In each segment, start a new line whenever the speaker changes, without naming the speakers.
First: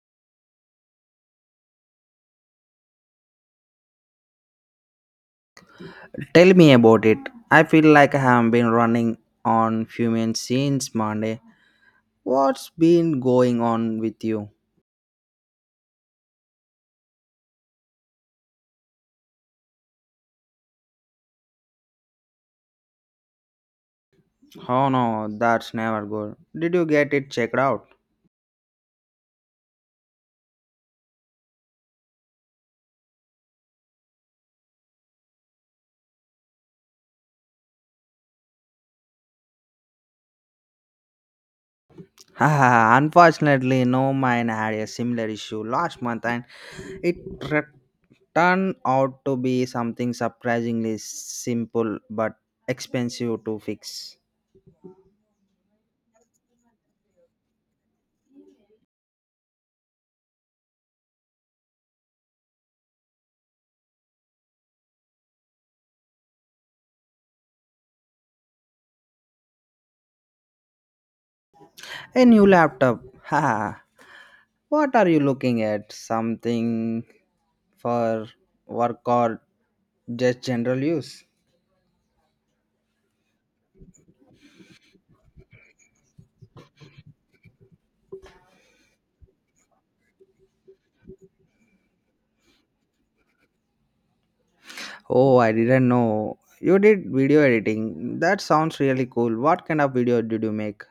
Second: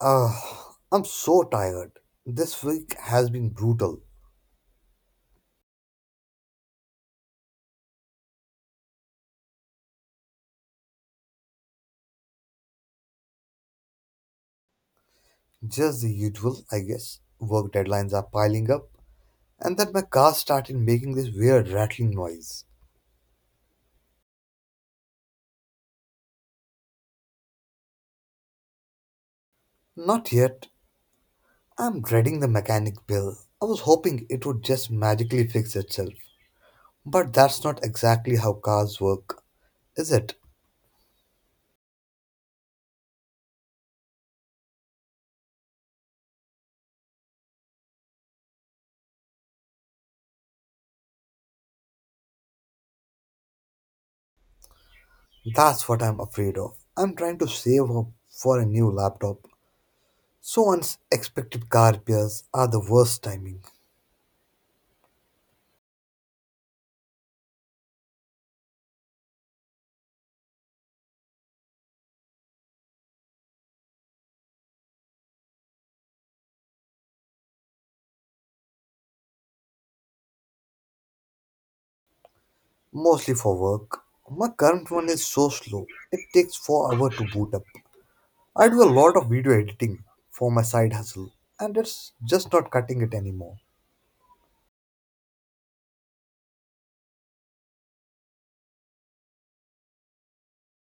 Ah, I'm so tired. This week has been brutal.
Tell me about it. I feel like I have been running on fumes since Monday. What's been going on with you?
Just the usual, I guess. Work deadlines are piling up, and then my car started making this weird rattling noise.
Oh no, that's never good. Did you get it checked out?
Not yet. I'm dreading the mechanic bill. I was hoping it would just magically fix itself. But that's not exactly how cars work, is it?
Haha, unfortunately, no, mine had a similar issue last month and it re- turned out to be something surprisingly simple but expensive to fix.
That's what I'm afraid of. I'm trying to save up for a new laptop. So unexpected car repairs are the worst timing.
A new laptop. Haha. What are you looking at? Something for work or just general use?
Mostly for work. My current one is so slow, it takes 4 hours to boot up. I do a lot of video editing for my side hustle, and it's just not cutting it anymore.
Oh, I didn't know. You did video editing. That sounds really cool. What kind of video did you make?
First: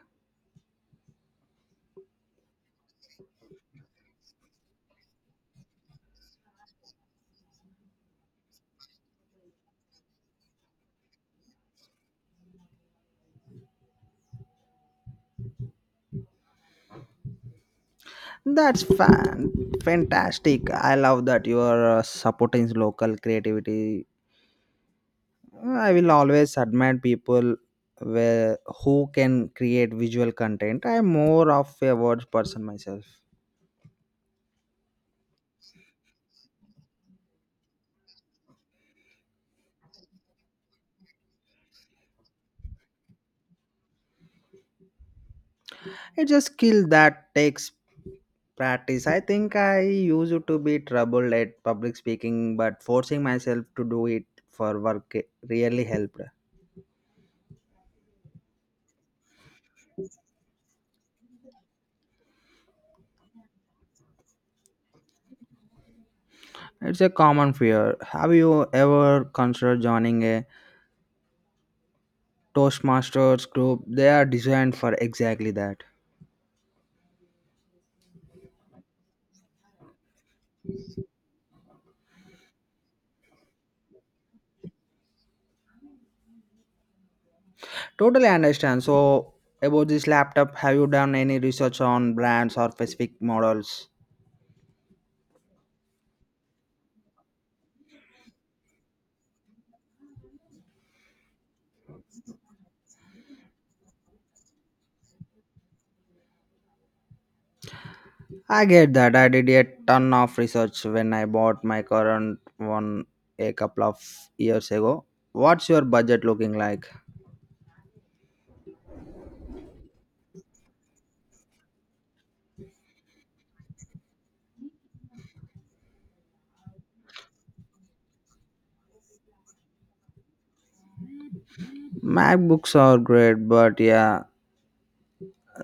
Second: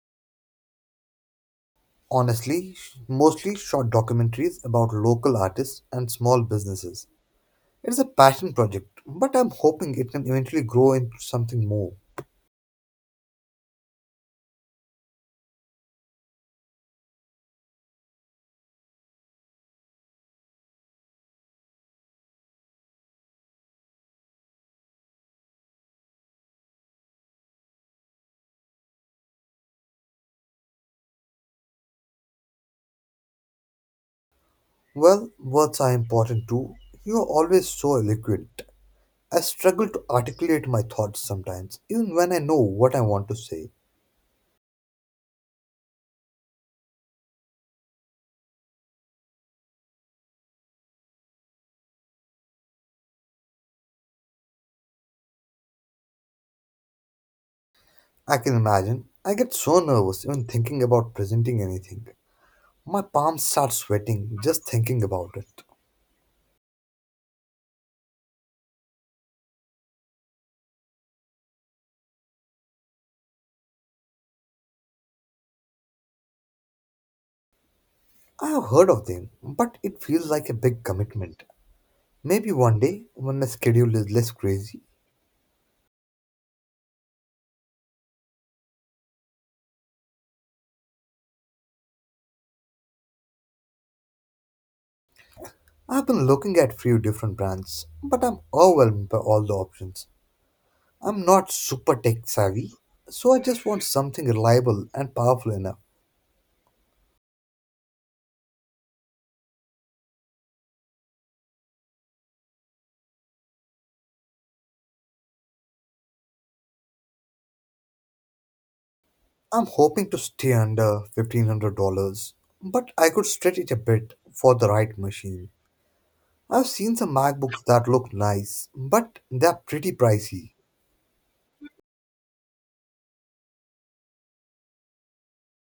Honestly, mostly short documentaries about local artists and small businesses. It's a passion project, but I'm hoping it can eventually grow into something more.
That's fan fantastic. I love that you are supporting local creativity. I will always admire people where, who can create visual content. I'm more of a words person myself.
Well, words are important too. You are always so eloquent. I struggle to articulate my thoughts sometimes, even when I know what I want to say.
It's a skill that takes practice. I think I used to be troubled at public speaking, but forcing myself to do it for work really helped.
I can imagine. I get so nervous even thinking about presenting anything. My palms start sweating just thinking about it.
It's a common fear. Have you ever considered joining a Toastmasters group? They are designed for exactly that.
I have heard of them, but it feels like a big commitment. Maybe one day, when my schedule is less crazy.
Totally understand. So, about this laptop, have you done any research on brands or specific models?
I've been looking at few different brands, but I'm overwhelmed by all the options. I'm not super tech savvy, so I just want something reliable and powerful enough.
I get that. I did a ton of research when I bought my current one a couple of years ago. What's your budget looking like?
I'm hoping to stay under $1500, but I could stretch it a bit for the right machine. I've seen some MacBooks that look nice, but they're pretty pricey.
MacBooks are great, but yeah,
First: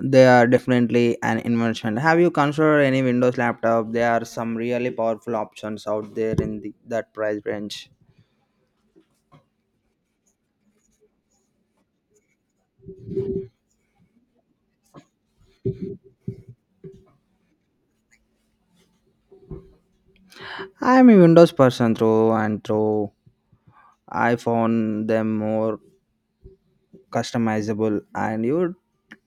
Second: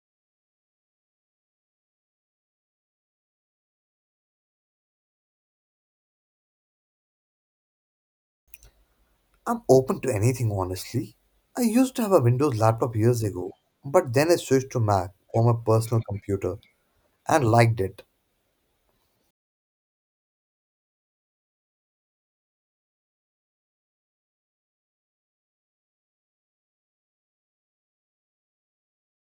they are definitely an investment. Have you considered any Windows laptop? There are some really powerful options out there in that price range.
I'm open to anything, honestly. I used to have a Windows laptop years ago, but then I switched to Mac for my personal computer and liked it.
I am a Windows person through and through. I found them more customizable, and you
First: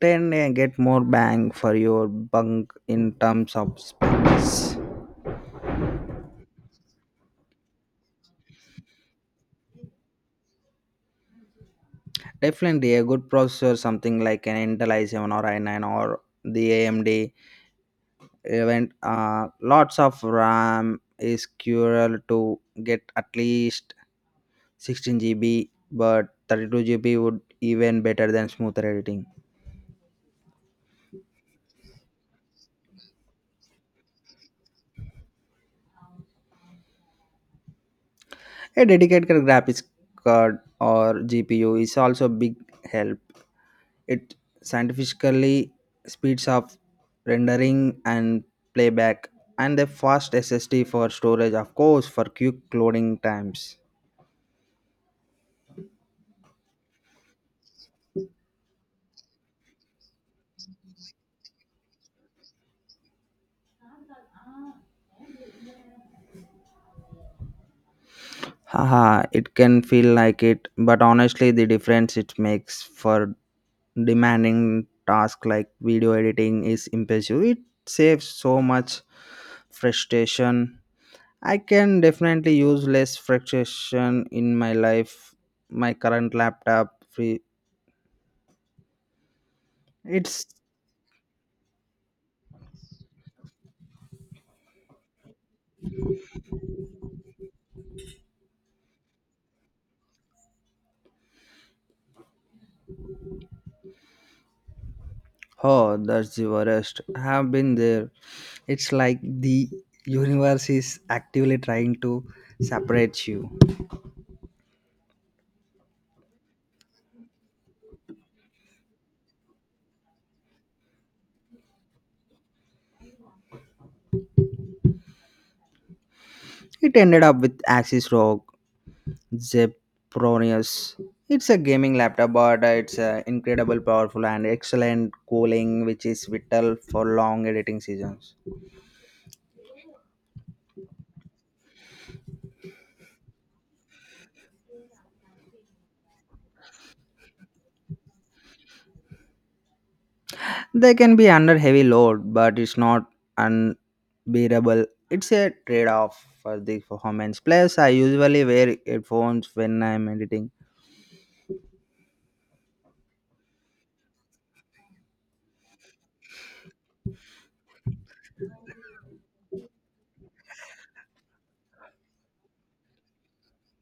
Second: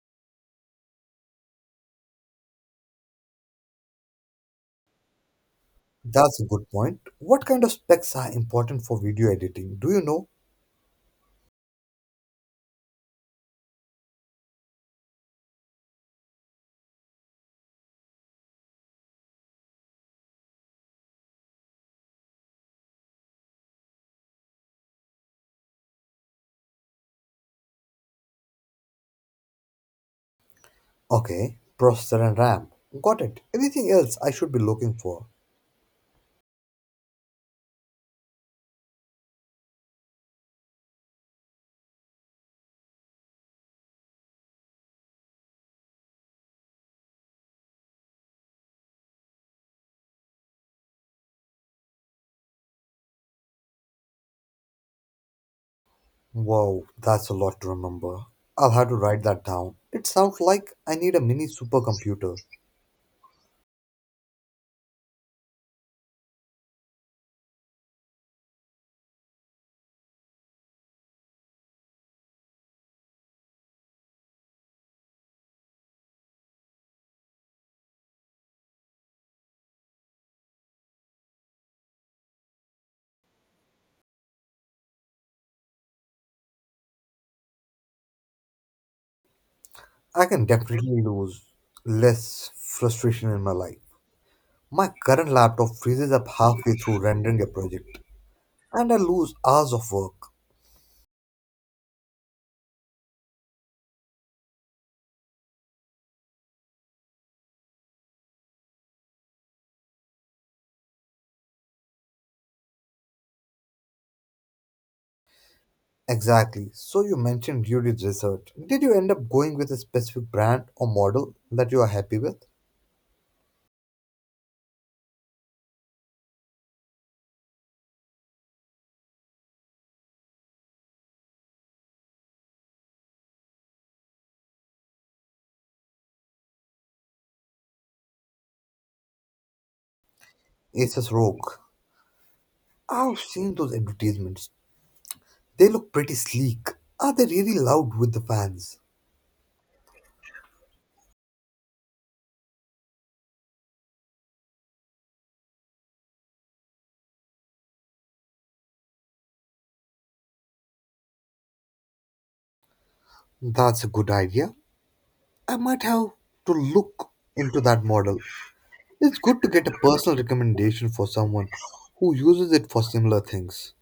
tend to get more bang for your bunk in terms of specs.
That's a good point. What kind of specs are important for video editing? Do you know?
Definitely a good processor, something like an intel i7 or i9, or the amd event lots of ram is crucial. To get at least 16 GB, but 32 GB would even better than smoother editing.
Okay, processor and RAM. Got it. Anything else I should be looking for?
A dedicated graphics card or gpu is also big help. It scientifically speeds up rendering and playback, and the fast SSD for storage, of course, for quick loading times.
Wow, that's a lot to remember. I'll have to write that down. It sounds like I need a mini supercomputer.
Haha, it can feel like it, but honestly, the difference it makes for demanding tasks like video editing is impressive. It saves so much frustration. I can definitely use less frustration in my life. My current laptop free.
I can
It's...
definitely lose less frustration in my life. My current laptop freezes up halfway through rendering a project, and I lose hours of work.
Oh, that's the worst. I've been there. It's like the universe is actively trying to separate you.
Exactly. So you mentioned you did research. Did you end up going with a specific brand or model that you are happy with?
It ended up with Axis Rock, Zepronius. It's a gaming laptop, but it's incredible, powerful, and excellent cooling, which is vital for long editing seasons.
Asus Rogue. I've seen those advertisements. They look pretty sleek. Are they really loud with the fans?
They can be under heavy load, but it's not unbearable. It's a trade-off for the performance. Plus, I usually wear headphones when I'm editing.
That's a good idea. I might have to look into that model. It's good to get a personal recommendation for someone who uses it for similar things.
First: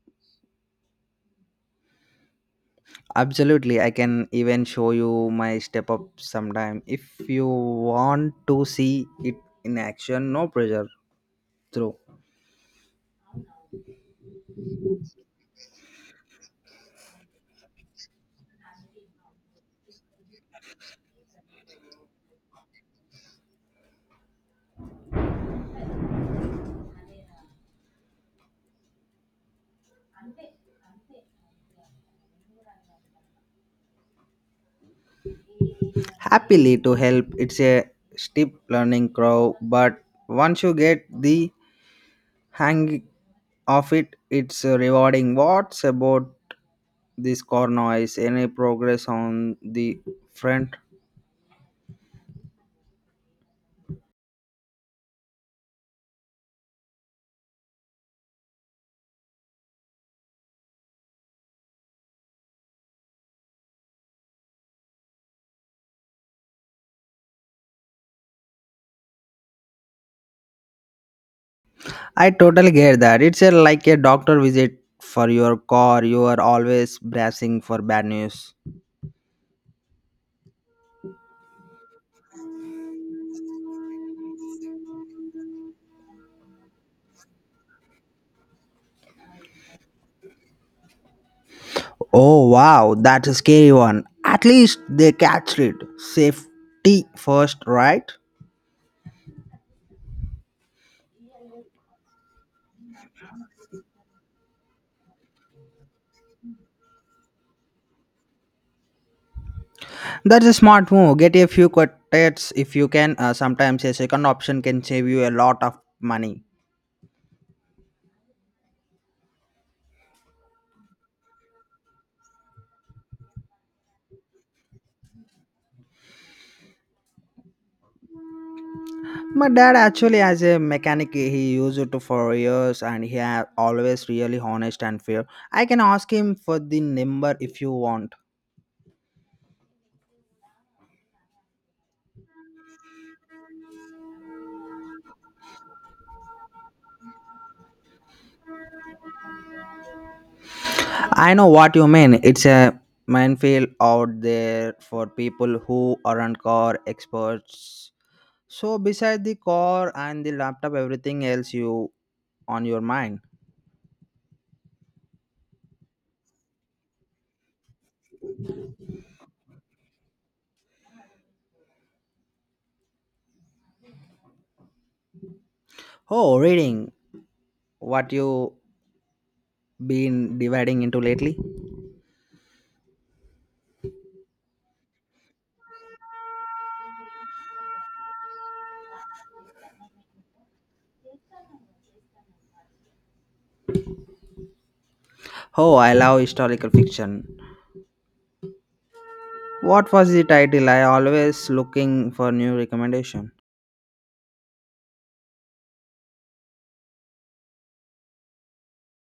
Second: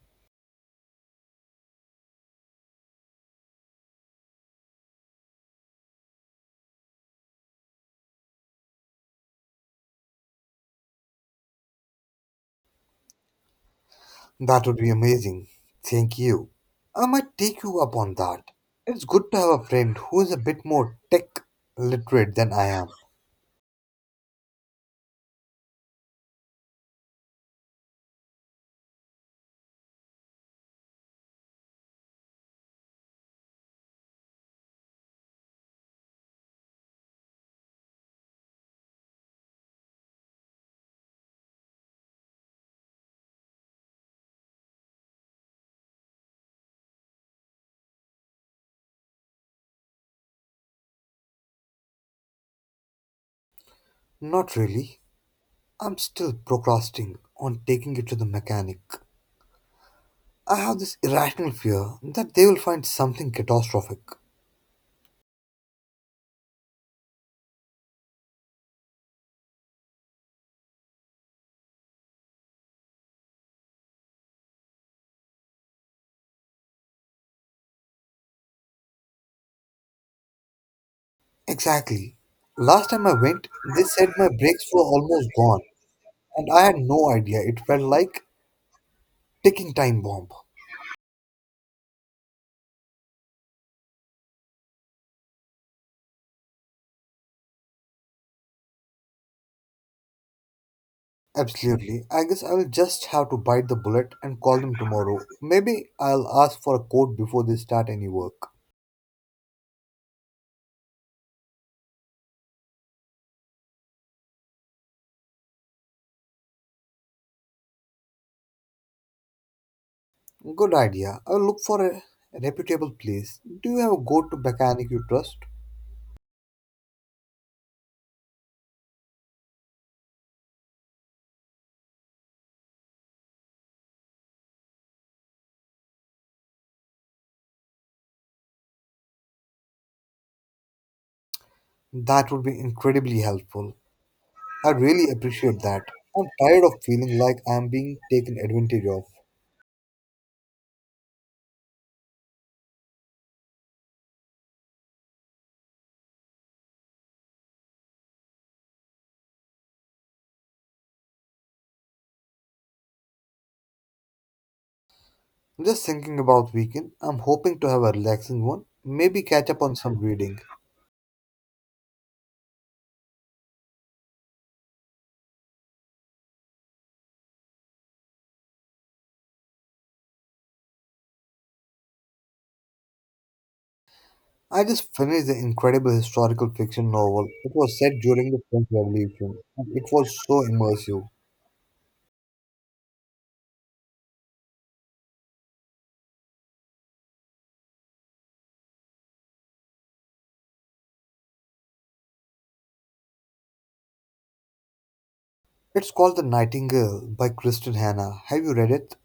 Absolutely, I can even show you my step up sometime if you want to see it in action. No pressure, through.
That would be amazing. Thank you. I might take you up on that. It's good to have a friend who is a bit more tech literate than I am.
Happily to help. It's a steep learning curve, but once you get the hang of it, it's rewarding. What's about this core noise? Any progress on the front?
Not really. I'm still procrastinating on taking it to the mechanic. I have this irrational fear that they will find something catastrophic.
I totally get that. It's a, like a doctor visit for your car. You are always bracing for bad news.
Exactly. Last time I went, they said my brakes were almost gone, and I had no idea. It felt like ticking time bomb.
Oh wow, that's a scary one. At least they catched it. Safety first, right?
Absolutely. I guess I'll just have to bite the bullet and call them tomorrow. Maybe I'll ask for a quote before they start any work.
That's a smart move. Get a few quartets if you can. Sometimes a second option can save you a lot of money.
Good idea. I'll look for a reputable place. Do you have a go to mechanic you trust?
My dad actually has a mechanic. He used it for years, and he has always really honest and fair. I can ask him for the number if you want.
That would be incredibly helpful. I really appreciate that. I'm tired of feeling like I'm being taken advantage of.
I know what you mean. It's a minefield out there for people who aren't car experts. So beside the car and the laptop, everything else you on your mind.
Just thinking about weekend, I'm hoping to have a relaxing one. Maybe catch up on some reading.
Oh, reading. What you been dividing into lately?
I just finished the incredible historical fiction novel. It was set during the French Revolution, and it was so immersive.
Oh, I love historical fiction. What was the title? I always looking for new recommendation.
It's called The Nightingale by Kristen Hannah. Have you read it?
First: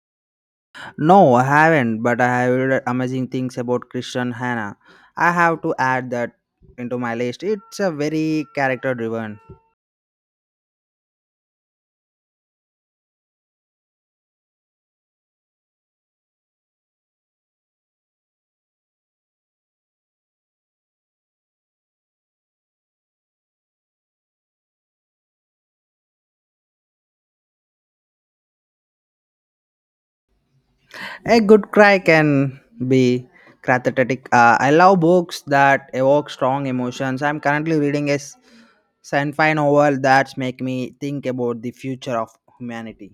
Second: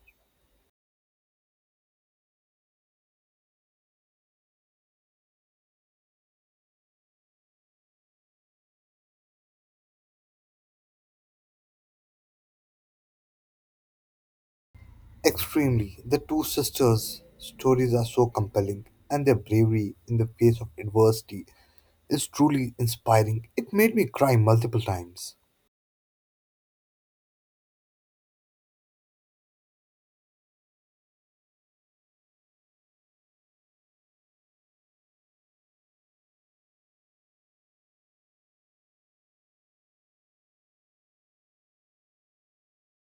No, I haven't, but I have read amazing things about Christian Hannah. I have to add that into my list. It's a very character driven.
Extremely. The two sisters' stories are so compelling, and their bravery in the face of adversity is truly inspiring. It made me cry multiple times.
A good cry can be cathartic. I love books that evoke strong emotions. I'm currently reading a sci-fi novel that's make me think about the future of humanity.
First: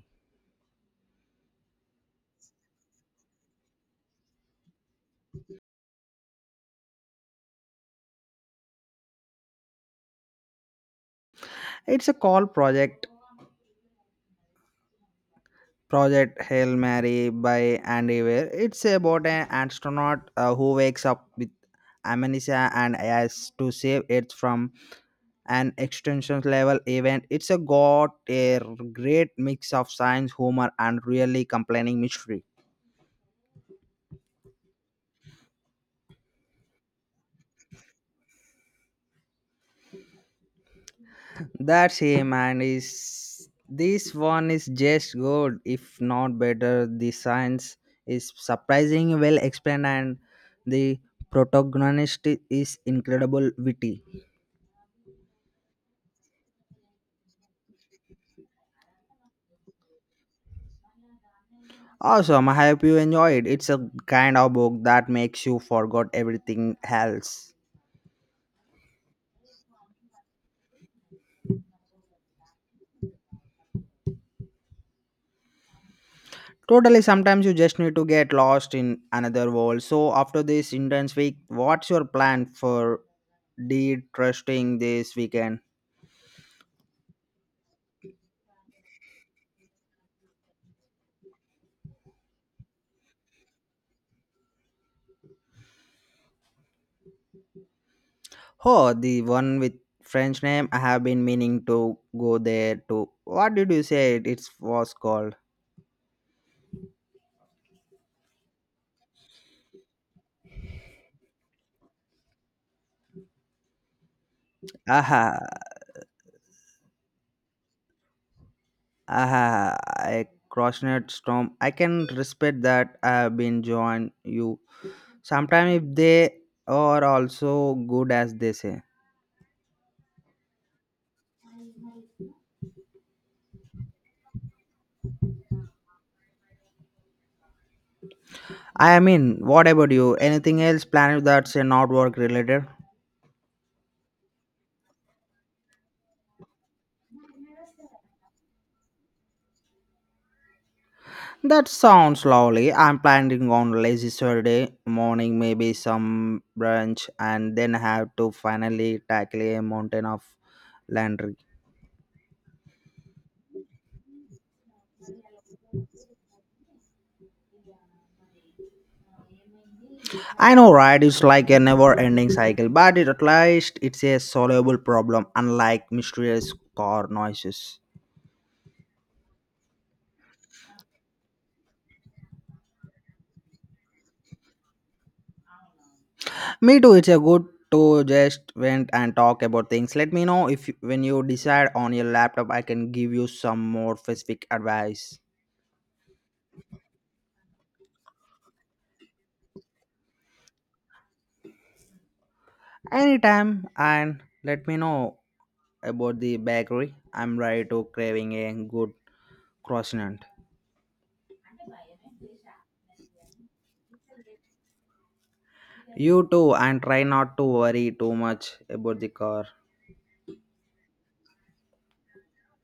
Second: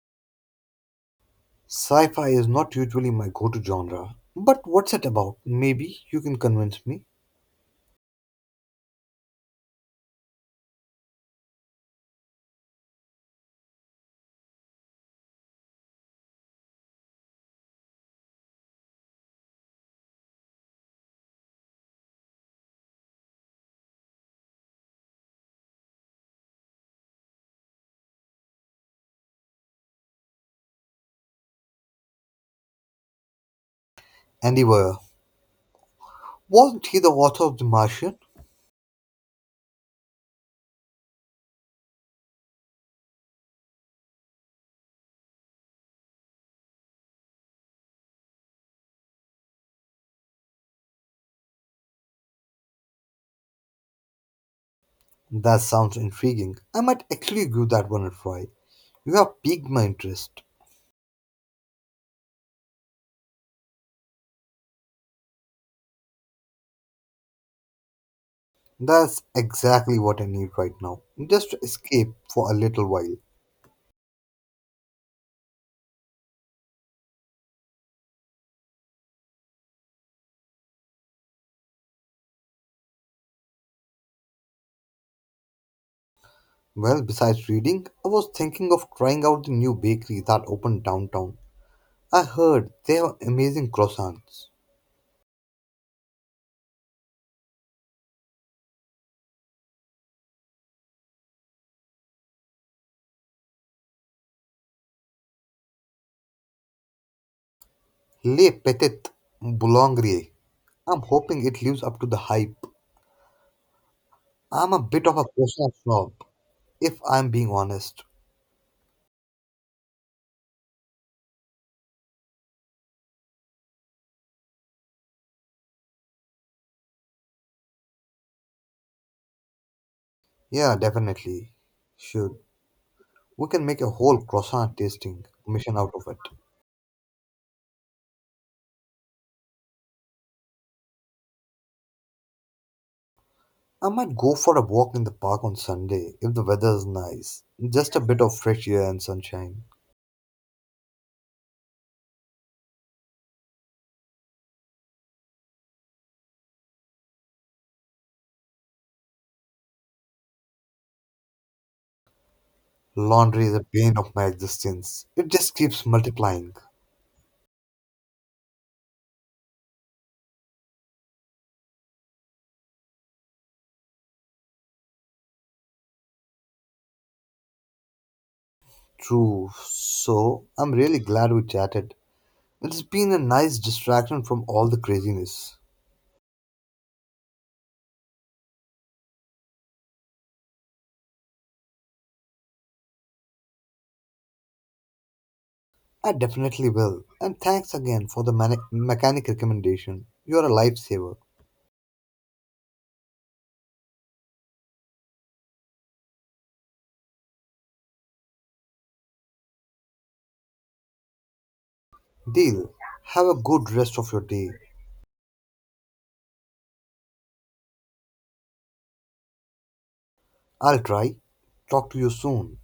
Sci fi is not usually my go to genre, but what's it about? Maybe you can convince me.
It's a call project, Project Hail Mary by Andy Weir. It's about an astronaut who wakes up with amnesia and has to save Earth from an extinction level event. It's a got a great mix of science, humor, and really complaining mystery.
Andy Weir. Wasn't he the author of The Martian?
That's him, and is this one is just good, if not better. The science is surprisingly well explained, and the protagonist is incredible witty.
That sounds intriguing. I might actually give that one a try. You have piqued my interest.
Awesome. I hope you enjoyed. It's a kind of book that makes you forget everything else.
That's exactly what I need right now. Just to escape for a little while.
Totally, sometimes you just need to get lost in another world. So, after this intense week, what's your plan for de trusting this weekend?
Well, besides reading, I was thinking of trying out the new bakery that opened downtown. I heard they have amazing croissants.
Oh, the one with French name. I have been meaning to go there too. What did you say it was called?
Les Petites Boulangries. I'm hoping it lives up to the hype. I'm a bit of a
Aha,
croissant snob, if I'm being honest.
aha, I crossnet storm. I can respect that. I have been joined you. Sometimes if they are also good as they say.
Yeah, definitely. Should. We can make a whole croissant tasting mission out of it.
I mean, what about you? Anything else planned that's not work related?
I might go for a walk in the park on Sunday if the weather is nice. Just a bit of fresh air and sunshine.
That sounds lovely. I'm planning on lazy Saturday morning, maybe some brunch, and then have to finally tackle a mountain of laundry.
Laundry is a pain of my existence. It just keeps multiplying.
I know, right? It's like a never-ending cycle, but at least it's a solvable problem, unlike mysterious car noises.
True. So, I'm really glad we chatted. It's been a nice distraction from all the craziness.
Me too. It's a good to just went and talk about things. Let me know if you- when you decide on your laptop, I can give you some more specific advice
I definitely will. And thanks again for the mechanic recommendation. You're a lifesaver.
anytime. And let me know about the bakery. I'm ready to craving a good croissant.
Deal. Have a good rest of your day.
You too, and try not to worry too much about the car.
I'll try. Talk to you soon.